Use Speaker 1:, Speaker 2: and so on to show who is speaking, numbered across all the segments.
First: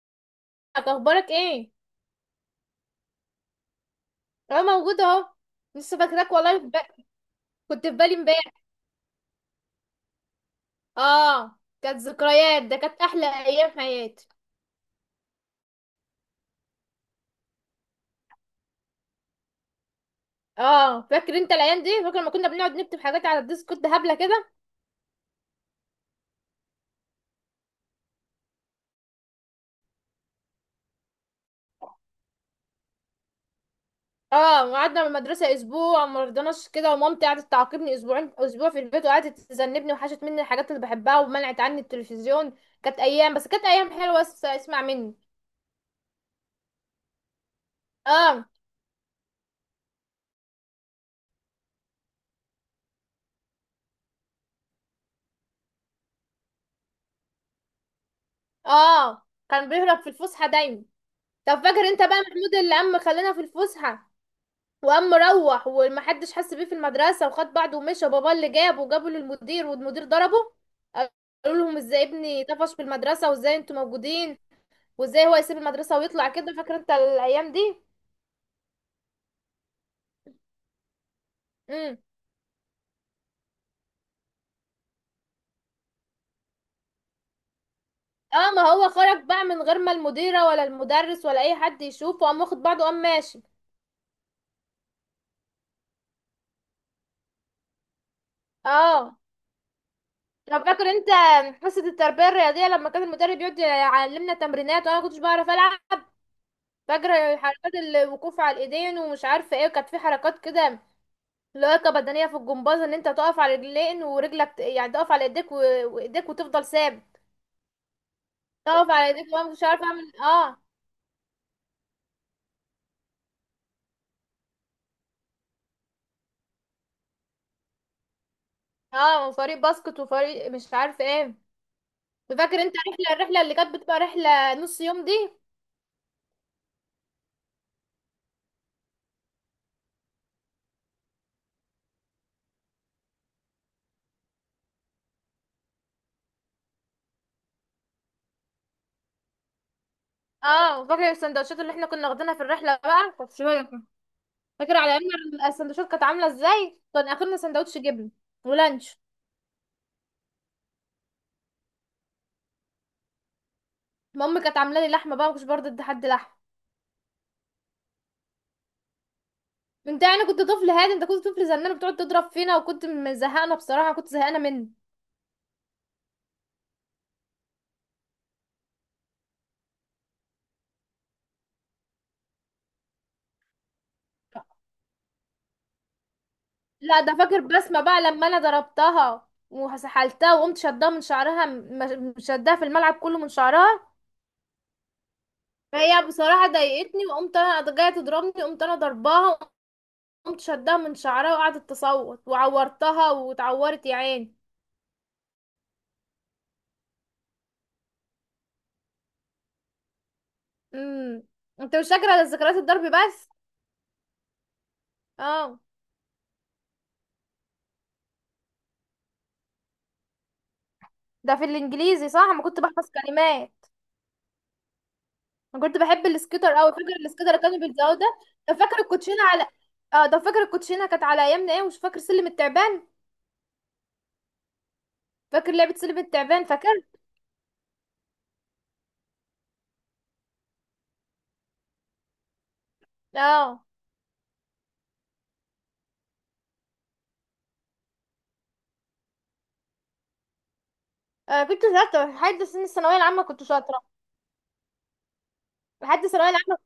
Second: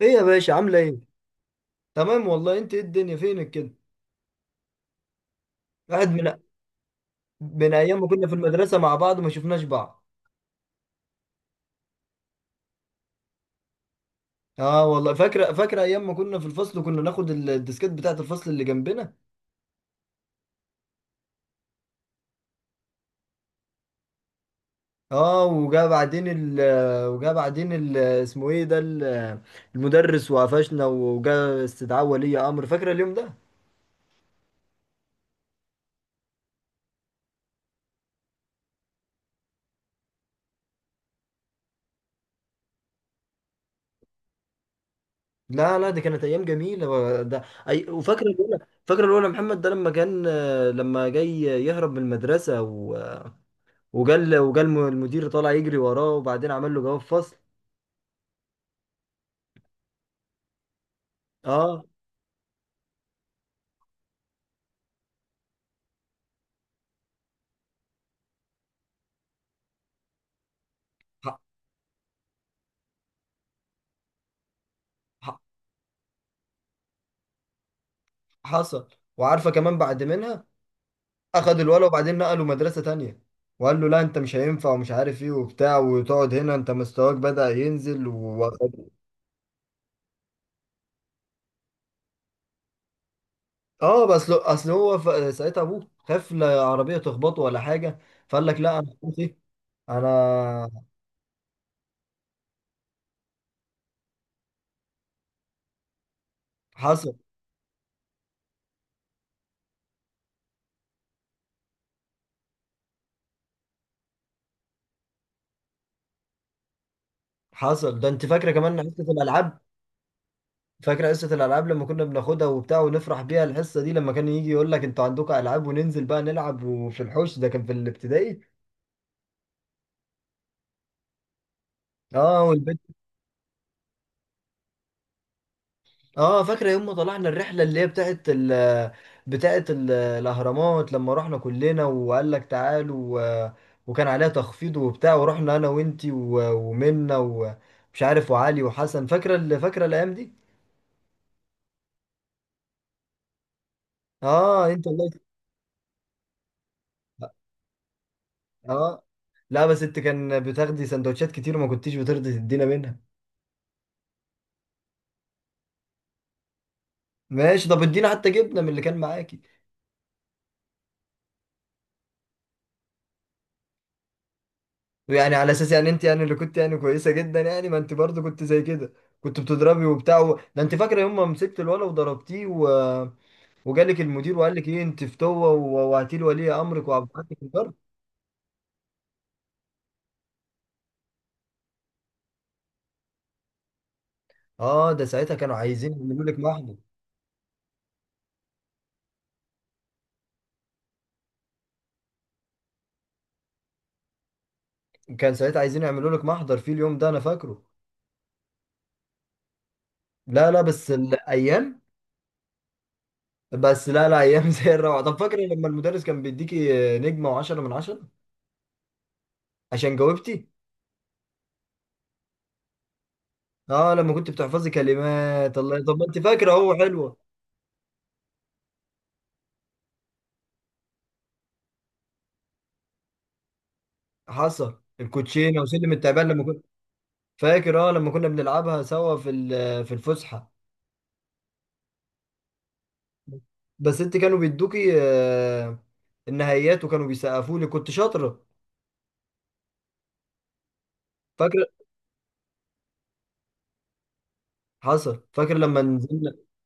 Speaker 1: ايه يا باشا، عامله ايه؟
Speaker 2: اخبارك ايه؟
Speaker 1: تمام والله. انت ايه الدنيا فينك كده؟
Speaker 2: اه موجوده اهو. لسه
Speaker 1: قاعد
Speaker 2: فاكراك
Speaker 1: من
Speaker 2: والله
Speaker 1: من
Speaker 2: كنت في
Speaker 1: ايام ما
Speaker 2: بالي
Speaker 1: كنا في
Speaker 2: امبارح.
Speaker 1: المدرسه مع بعض، ما شفناش بعض.
Speaker 2: اه كانت ذكريات، ده كانت احلى ايام في حياتي.
Speaker 1: اه، والله فاكره ايام ما كنا في الفصل. كنا ناخد الديسكات بتاعه الفصل اللي جنبنا.
Speaker 2: اه فاكر انت الايام دي، فاكر لما كنا بنقعد نكتب حاجات على الديسكورد هبله كده.
Speaker 1: اه، وجا بعدين ال اسمه ايه ده ال- المدرس وقفشنا، وجا استدعاء ولي امر. فاكره اليوم ده.
Speaker 2: اه وقعدنا من المدرسه اسبوع ما رضناش كده، ومامتي قعدت تعاقبني اسبوعين، اسبوع في البيت، وقعدت تذنبني، وحشت مني الحاجات اللي بحبها ومنعت عني التلفزيون. كانت ايام، بس كانت ايام حلوه، بس اسمع مني.
Speaker 1: لا لا، دي كانت ايام جميله ده. أي، وفاكره
Speaker 2: اه.
Speaker 1: الاولى. فاكره الاولى محمد، ده لما جاي يهرب من المدرسه، وجال المدير طالع يجري وراه، وبعدين عمل له جواب فصل.
Speaker 2: اه. كان بيهرب في الفسحه دايما. طب فاكر
Speaker 1: اه.
Speaker 2: انت بقى محمود اللي عم خلانا في الفسحه، وقام مروح ومحدش حس بيه في المدرسة، وخد بعضه ومشى. بابا اللي جابه وجابه للمدير، والمدير ضربه.
Speaker 1: ح-
Speaker 2: قالوا لهم: ازاي ابني طفش في المدرسة؟ وازاي انتوا موجودين؟ وازاي
Speaker 1: ح-
Speaker 2: هو يسيب المدرسة ويطلع كده؟ فاكر انت الايام دي؟
Speaker 1: حصل. وعارفه كمان بعد منها اخد الولد
Speaker 2: امم.
Speaker 1: وبعدين نقله مدرسه تانية، وقال له لا انت مش هينفع ومش عارف ايه وبتاع، وتقعد هنا انت مستواك بدأ ينزل.
Speaker 2: اه ما هو خرج بقى من غير ما المديرة ولا المدرس ولا اي حد يشوفه، قام واخد بعضه قام ماشي.
Speaker 1: اه بس اصل هو ساعتها ابوه خاف لا عربيه تخبطه ولا حاجه، فقال لك لا انا
Speaker 2: اه.
Speaker 1: خلاص ايه.
Speaker 2: طب
Speaker 1: انا.
Speaker 2: فاكر انت حصة التربية الرياضية لما كان المدرب يقعد يعلمنا تمرينات وانا ما كنتش بعرف العب؟
Speaker 1: حصل
Speaker 2: فاكر حركات الوقوف على الايدين ومش عارفة ايه، وكانت في حركات كده، لياقة بدنية في الجمباز، ان انت تقف على رجلين ورجلك يعني تقف على ايديك وايديك وتفضل ثابت.
Speaker 1: حصل. ده انت فاكره كمان
Speaker 2: تقف على
Speaker 1: حصه
Speaker 2: ايديك وانا
Speaker 1: الالعاب.
Speaker 2: مش عارفة اعمل إيه. اه.
Speaker 1: فاكر حصة الألعاب لما كنا بناخدها وبتاع ونفرح بيها الحصة دي، لما كان يجي يقول لك انتوا عندكم ألعاب وننزل بقى نلعب، وفي الحوش ده كان في الابتدائي.
Speaker 2: اه وفريق باسكت وفريق مش عارفة ايه.
Speaker 1: اه،
Speaker 2: فاكر انت
Speaker 1: والبنت.
Speaker 2: الرحلة اللي كانت بتبقى رحلة نص يوم دي؟
Speaker 1: اه فاكرة يوم ما طلعنا الرحلة اللي هي بتاعت الأهرامات، لما رحنا كلنا وقال لك تعالوا. و- وكان عليها تخفيض وبتاع، ورحنا أنا وأنتي ومنة ومش عارف وعلي وحسن. فاكرة الأيام دي؟
Speaker 2: اه فاكر السندوتشات اللي احنا كنا واخدينها في الرحلة بقى، كانت شوية كده.
Speaker 1: اه،
Speaker 2: فاكر
Speaker 1: انت
Speaker 2: على
Speaker 1: الله
Speaker 2: ايامنا السندوتشات كانت عاملة ازاي؟ كان اخرنا سندوتش جبن ولانش.
Speaker 1: اه. لا بس انت كان بتاخدي سندوتشات كتير وما كنتيش بترضي تدينا منها.
Speaker 2: مامي كانت عاملة لي لحمة بقى، ما كنتش برضه ادي حد لحمة.
Speaker 1: ماشي، طب ادينا حتى جبنه من اللي كان معاكي.
Speaker 2: انت يعني كنت طفل هادي؟ انت كنت طفل زنان، بتقعد تضرب فينا، وكنت مزهقنا بصراحة، كنت زهقانة منك.
Speaker 1: يعني على اساس يعني انت يعني اللي كنت يعني كويسه جدا يعني، ما انت برضه كنت زي كده. كنت بتضربي ده انت فاكره يوم ما مسكت الولا وضربتيه، وجالك المدير وقال لك ايه انت فتوه، ووعتي لولي امرك
Speaker 2: لا، ده
Speaker 1: وابعتك
Speaker 2: فاكر
Speaker 1: الضرب.
Speaker 2: بسمة بقى لما انا ضربتها وسحلتها وقمت شدها من شعرها، شدها في الملعب كله من شعرها.
Speaker 1: اه، ده ساعتها كانوا عايزين
Speaker 2: فهي
Speaker 1: يعملوا لك
Speaker 2: بصراحة
Speaker 1: محضر.
Speaker 2: ضايقتني، وقمت انا جاية تضربني قمت انا ضرباها، وقمت شدها من شعرها، وقعدت تصوت وعورتها واتعورت يا عيني.
Speaker 1: كان ساعتها عايزين يعملوا لك محضر في اليوم ده، انا فاكره. لا لا، بس
Speaker 2: امم. انت
Speaker 1: الايام.
Speaker 2: مش فاكرة ذكريات الضرب بس.
Speaker 1: بس لا لا، ايام زي الروعه. طب فاكره
Speaker 2: اه
Speaker 1: لما المدرس كان بيديكي نجمه وعشرة من عشرة عشان جاوبتي.
Speaker 2: ده في الانجليزي صح، انا كنت بحفظ كلمات.
Speaker 1: اه لما كنت بتحفظي كلمات
Speaker 2: انا كنت
Speaker 1: الله. طب ما
Speaker 2: بحب
Speaker 1: انت
Speaker 2: السكيتر
Speaker 1: فاكره
Speaker 2: اوي،
Speaker 1: اهو،
Speaker 2: فاكر
Speaker 1: حلوه.
Speaker 2: السكيتر اللي كانوا بيلزقوه ده؟ ده فاكر الكوتشينة على، اه ده فاكر الكوتشينة كانت على ايامنا ايه، ومش فاكر سلم التعبان؟
Speaker 1: حصل.
Speaker 2: فاكر
Speaker 1: الكوتشينه
Speaker 2: لعبة
Speaker 1: وسلم
Speaker 2: سلم
Speaker 1: التعبان لما
Speaker 2: التعبان،
Speaker 1: كنت
Speaker 2: فاكر؟
Speaker 1: فاكر. اه لما كنا بنلعبها سوا في في الفسحه.
Speaker 2: اه.
Speaker 1: بس انت كانوا بيدوكي، آه، النهائيات وكانوا بيسقفوا لي، كنت شاطره.
Speaker 2: آه، كنت
Speaker 1: فاكره.
Speaker 2: شاطرة لحد سن الثانوية العامة، كنت شاطرة.
Speaker 1: حصل، فاكره لما
Speaker 2: لحد الثانوية
Speaker 1: نزلنا.
Speaker 2: العامة.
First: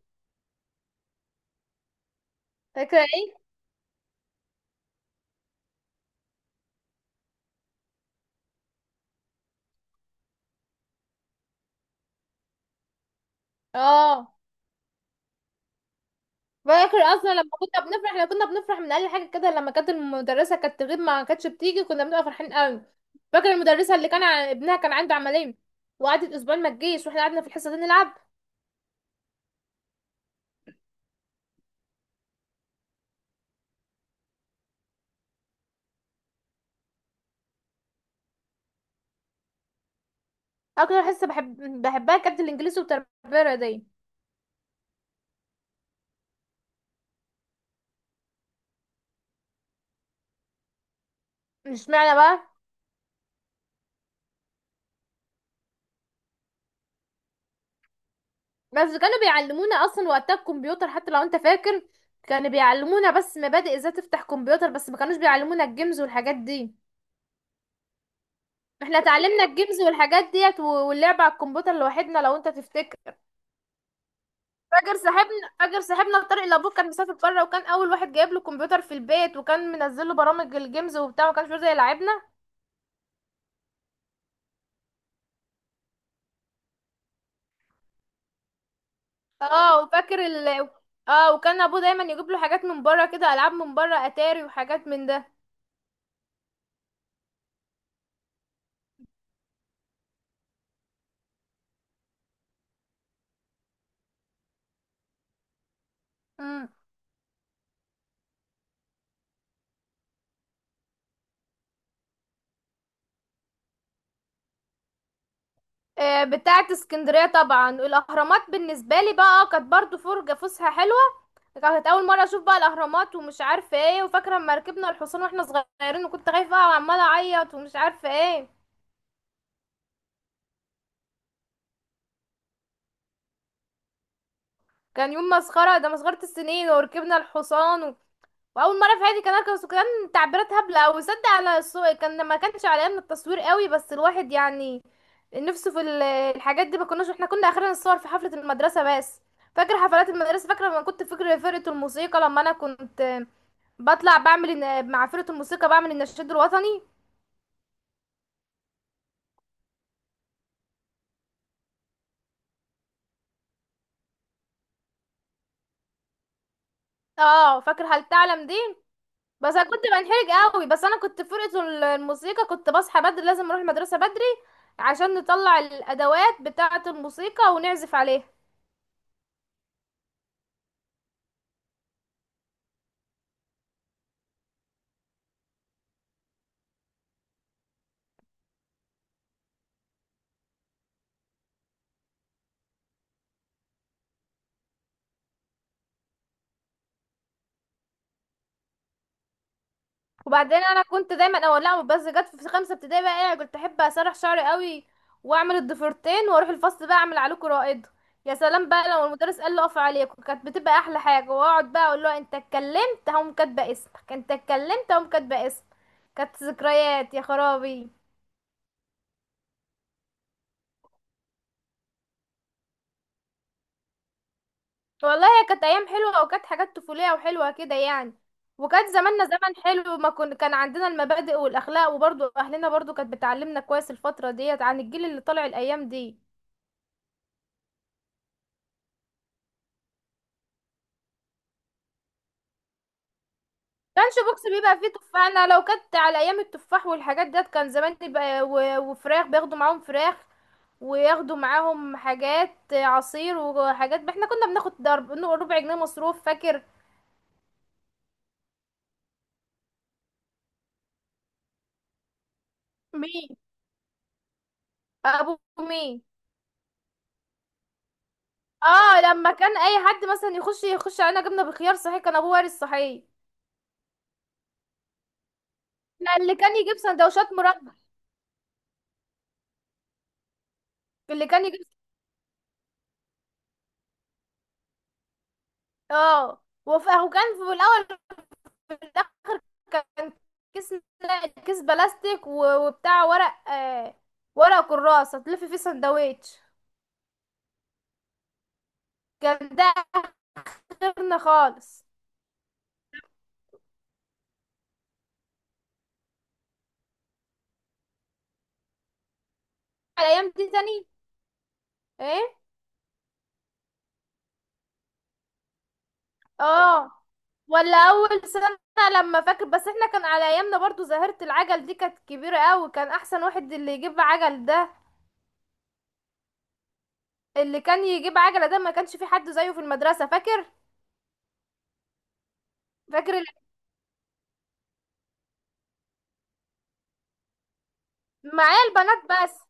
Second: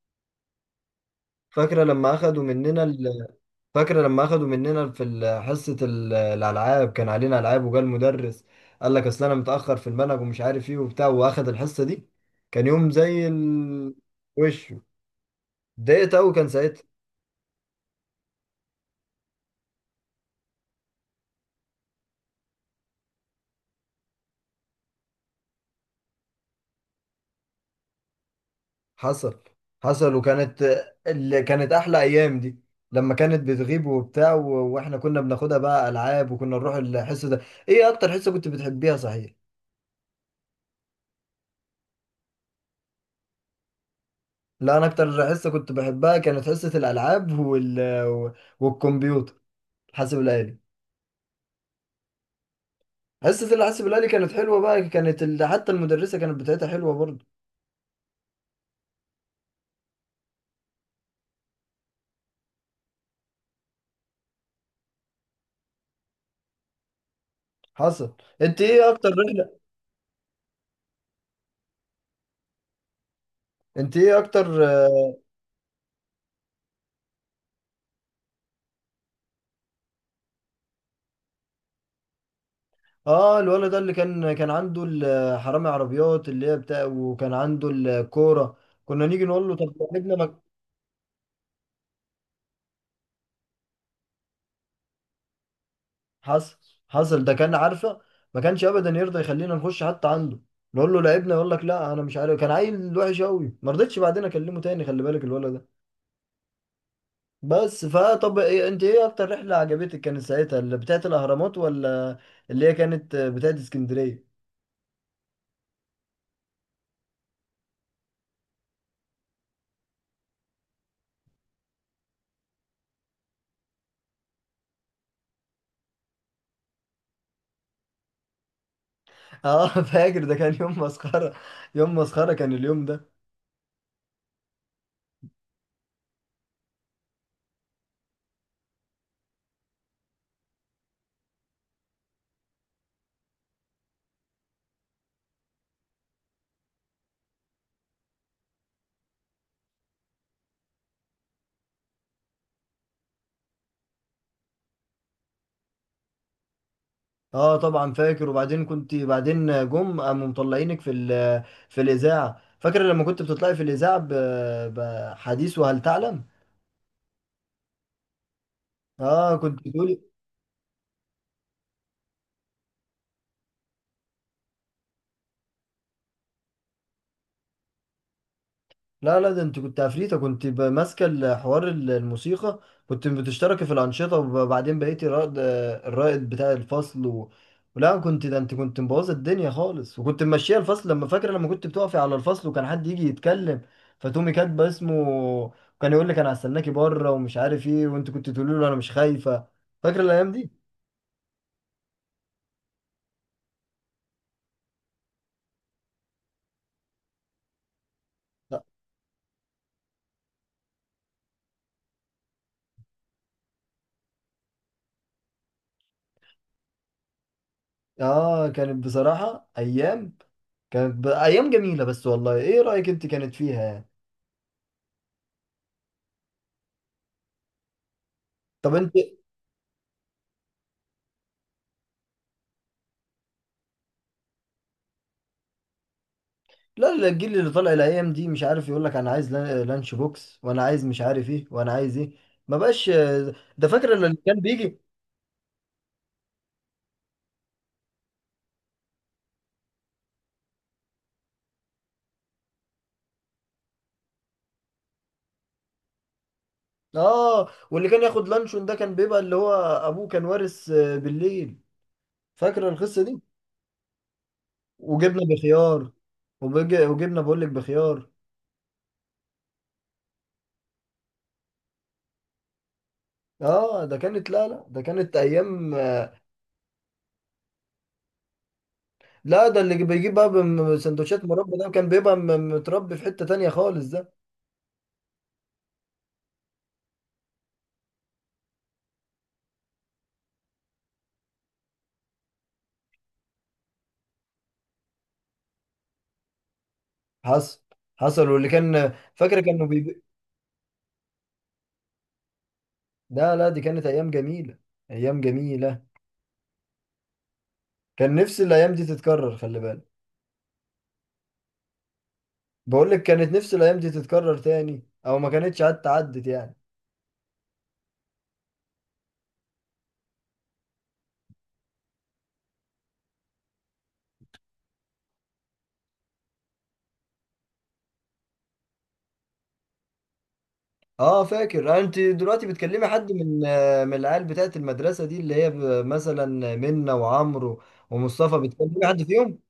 Speaker 1: فاكره لما اخدوا مننا
Speaker 2: فاكرة ايه؟
Speaker 1: فاكره لما اخدوا مننا في حصه الالعاب كان علينا العاب، وجا المدرس قال لك اصل انا متاخر في المنهج ومش عارف ايه وبتاع، واخد الحصه دي. كان يوم زي
Speaker 2: اه.
Speaker 1: وش. اتضايقت قوي كان ساعتها.
Speaker 2: فاكر اصلا لما كنا بنفرح، من اقل حاجة كده، لما كانت المدرسة كانت تغيب ما كانتش بتيجي، كنا بنبقى فرحين قوي. فاكر المدرسة اللي كان ابنها كان عنده عملية، وقعدت اسبوعين ما تجيش واحنا قعدنا في الحصة دي نلعب.
Speaker 1: حصل حصل. وكانت اللي كانت احلى ايام دي، لما كانت بتغيب واحنا كنا بناخدها بقى العاب وكنا نروح الحصه ده. ايه اكتر حصه كنت بتحبيها صحيح؟
Speaker 2: اكتر حصة بحبها كانت الانجليزي والتربية الرياضية.
Speaker 1: لا، انا اكتر حصه كنت بحبها كانت حصه الالعاب و- والكمبيوتر، الحاسب الالي.
Speaker 2: مش معنى بقى.
Speaker 1: حصه الحاسب الالي كانت حلوه بقى، كانت حتى المدرسه كانت بتاعتها حلوه برضه.
Speaker 2: بس كانوا بيعلمونا اصلا وقتها الكمبيوتر، حتى لو انت فاكر، كانوا بيعلمونا بس مبادئ ازاي تفتح كمبيوتر، بس ما كانوش بيعلمونا الجيمز والحاجات دي.
Speaker 1: حصل. انت ايه
Speaker 2: احنا
Speaker 1: اكتر
Speaker 2: اتعلمنا
Speaker 1: رحله؟
Speaker 2: الجيمز والحاجات ديت واللعب على الكمبيوتر لوحدنا لو انت تفتكر.
Speaker 1: انت ايه اكتر؟
Speaker 2: فاكر صاحبنا طارق، لابوه كان مسافر بره، وكان اول واحد جايب له كمبيوتر في البيت، وكان منزل له برامج الجيمز وبتاع، وما كانش بيرضى يلعبنا.
Speaker 1: اه الولد ده اللي كان عنده حرامي عربيات اللي هي بتاع، وكان عنده الكوره. كنا نيجي نقول له طب
Speaker 2: اه
Speaker 1: جنبنا
Speaker 2: وفاكر
Speaker 1: ما.
Speaker 2: ال اه وكان ابوه دايما يجيب له حاجات من بره كده، العاب من بره اتاري وحاجات من ده.
Speaker 1: حصل حصل. ده كان عارفه ما كانش ابدا يرضى يخلينا نخش حتى عنده، نقول له لعبنا يقول لك لا انا مش عارف. كان عيل وحش قوي، ما رضيتش بعدين اكلمه تاني. خلي بالك الولد ده.
Speaker 2: مم.
Speaker 1: بس فطب إيه، انت ايه اكتر رحله عجبتك كانت ساعتها؟ اللي بتاعت الاهرامات ولا اللي هي كانت بتاعت اسكندريه؟
Speaker 2: آه، بتاعة اسكندرية طبعا. الأهرامات بالنسبة لي بقى كانت برضو فرجة فسحة حلوة، كانت أول مرة أشوف بقى الأهرامات ومش عارفة ايه، وفاكرة لما ركبنا الحصان واحنا صغيرين وكنت خايفة أوي وعمالة أعيط ومش عارفة ايه.
Speaker 1: اه فاكر، ده كان يوم مسخره. يوم مسخره كان اليوم ده.
Speaker 2: كان يوم مسخرة ده، مسخرة السنين، وركبنا الحصان. واول مره في حياتي كان اركب، وكان تعبيرات هبله او صدق على السوق، كان ما كانش على ايامنا التصوير قوي، بس الواحد يعني نفسه الحاجات دي، ما كناش احنا كنا اخرنا نصور في حفله المدرسه بس. فاكر حفلات المدرسه؟ فاكره لما كنت، فاكر فرقه الموسيقى لما انا كنت بطلع بعمل مع فرقه الموسيقى بعمل النشيد الوطني.
Speaker 1: اه طبعا فاكر. وبعدين كنت بعدين جم قاموا مطلعينك في في الاذاعه. فاكر لما كنت بتطلعي في الاذاعه بحديث وهل تعلم.
Speaker 2: اه فاكر هل تعلم دي؟
Speaker 1: اه
Speaker 2: بس
Speaker 1: كنت
Speaker 2: انا كنت
Speaker 1: تقولي.
Speaker 2: بنحرج قوي، بس انا كنت في فرقه الموسيقى، كنت بصحى بدري لازم اروح المدرسه بدري عشان نطلع الادوات بتاعه الموسيقى ونعزف عليها.
Speaker 1: لا لا، ده انت كنت عفريتة. كنت ماسكة الحوار الموسيقى. كنت بتشتركي في الأنشطة، وبعدين بقيتي رائد الرائد بتاع الفصل لا كنت، ده انت كنت مبوظة الدنيا خالص، وكنت ممشية الفصل. لما فاكرة لما كنت بتقفي على الفصل وكان حد يجي يتكلم فتقومي كاتبة اسمه، كان يقول لك انا هستناكي بره ومش عارف ايه، وانت كنت تقولي له انا مش خايفة. فاكرة الأيام
Speaker 2: وبعدين
Speaker 1: دي؟
Speaker 2: انا كنت دايما اول، لا بس جت في خمسه ابتدائي بقى ايه، كنت احب اسرح شعري قوي واعمل الضفيرتين، واروح الفصل بقى اعمل عليكم رائد. يا
Speaker 1: لا.
Speaker 2: سلام بقى لو المدرس قال له اقف عليكم، كانت بتبقى احلى حاجه، واقعد بقى اقول له: انت اتكلمت هقوم كاتبه اسمك، انت اتكلمت هقوم كاتبه اسمك. كانت ذكريات يا خرابي.
Speaker 1: اه، كانت بصراحة أيام. كانت أيام جميلة. بس والله، ايه رأيك انت كانت فيها يعني؟
Speaker 2: والله هي كانت ايام حلوه، وكانت حاجات طفوليه وحلوه كده يعني.
Speaker 1: طب انت.
Speaker 2: وكان زماننا زمن حلو، ما كن... كان عندنا المبادئ والاخلاق، وبرضو اهلنا برضو كانت بتعلمنا كويس الفتره ديت عن الجيل اللي طالع الايام دي.
Speaker 1: لا لا، الجيل اللي طالع الايام دي مش عارف. يقول لك انا عايز لانش بوكس، وانا عايز مش عارف ايه، وانا عايز ايه. ما بقاش. ده فاكر
Speaker 2: لانش
Speaker 1: اللي كان
Speaker 2: بوكس بيبقى
Speaker 1: بيجي.
Speaker 2: فيه تفاح، انا لو كنت على ايام التفاح والحاجات ديت كان زماني بقى، وفراخ، بياخدوا معاهم فراخ، وياخدوا معاهم حاجات عصير وحاجات. احنا كنا بناخد ضرب ربع جنيه مصروف، فاكر؟
Speaker 1: اه واللي كان ياخد لانشون ده كان بيبقى اللي هو ابوه كان وارث، آه، بالليل. فاكر القصة دي.
Speaker 2: مين؟
Speaker 1: وجبنا
Speaker 2: ابو؟ مين؟
Speaker 1: بخيار. وجبنا بقول لك بخيار.
Speaker 2: اه لما كان اي حد مثلا يخش علينا جبنه بخيار، صحيح كان ابوه وارث، صحيح.
Speaker 1: اه، ده كانت، لا لا ده كانت ايام.
Speaker 2: لا، اللي كان يجيب سندوتشات مربى.
Speaker 1: لا ده اللي بيجيب بقى سندوتشات
Speaker 2: اللي كان
Speaker 1: مربى،
Speaker 2: يجيب
Speaker 1: ده كان بيبقى متربي في حتة تانية خالص ده.
Speaker 2: وكان في الاول، كان كيس، لا، كيس بلاستيك وبتاع ورق، ورق كراس هتلف فيه سندوتش.
Speaker 1: حصل حصل. واللي كان فاكر
Speaker 2: كان
Speaker 1: كانوا
Speaker 2: ده اخرنا خالص.
Speaker 1: لا لا، دي كانت ايام جميله. ايام جميله. كان نفسي الايام دي تتكرر، خلي بالك.
Speaker 2: على الايام دي تاني. ايه.
Speaker 1: بقول لك كانت نفسي الايام دي تتكرر تاني، او ما كانتش عدت يعني.
Speaker 2: اه. ولا اول سنه. لما فاكر بس احنا كان على ايامنا برضو ظاهره العجل دي كانت كبيره قوي، كان احسن واحد اللي يجيب عجل ده، اللي كان يجيب عجله ده ما كانش في حد زيه في المدرسه، فاكر؟
Speaker 1: اه فاكر. آه، انت دلوقتي بتكلمي حد
Speaker 2: فاكر ال-
Speaker 1: من، آه، من العيال بتاعت المدرسه دي، اللي هي مثلا منة وعمرو ومصطفى؟
Speaker 2: معايا
Speaker 1: بتكلمي
Speaker 2: البنات
Speaker 1: حد فيهم؟
Speaker 2: بس،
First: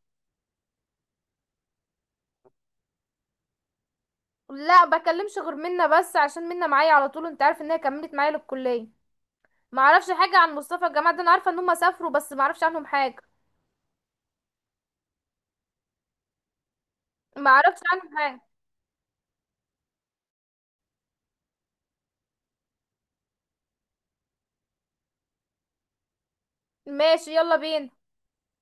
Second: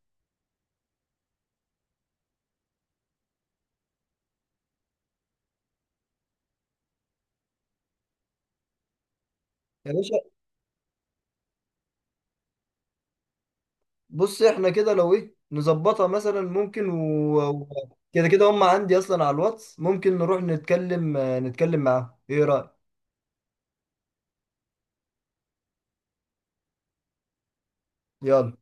Speaker 2: لا بكلمش غير منا بس عشان منا معايا على طول، انت عارف ان هي كملت معايا للكليه. ما
Speaker 1: يا
Speaker 2: اعرفش
Speaker 1: باشا،
Speaker 2: حاجه عن مصطفى، الجماعه ده انا عارفه ان هم سافروا بس ما اعرفش عنهم حاجه.
Speaker 1: بص احنا كده لو ايه نظبطها مثلا، ممكن
Speaker 2: ما اعرفش عنهم
Speaker 1: كده
Speaker 2: حاجه.
Speaker 1: كده هم عندي اصلا على الواتس، ممكن نروح نتكلم، آه، نتكلم معاهم. ايه رايك؟
Speaker 2: ماشي، يلا بينا.
Speaker 1: يلا.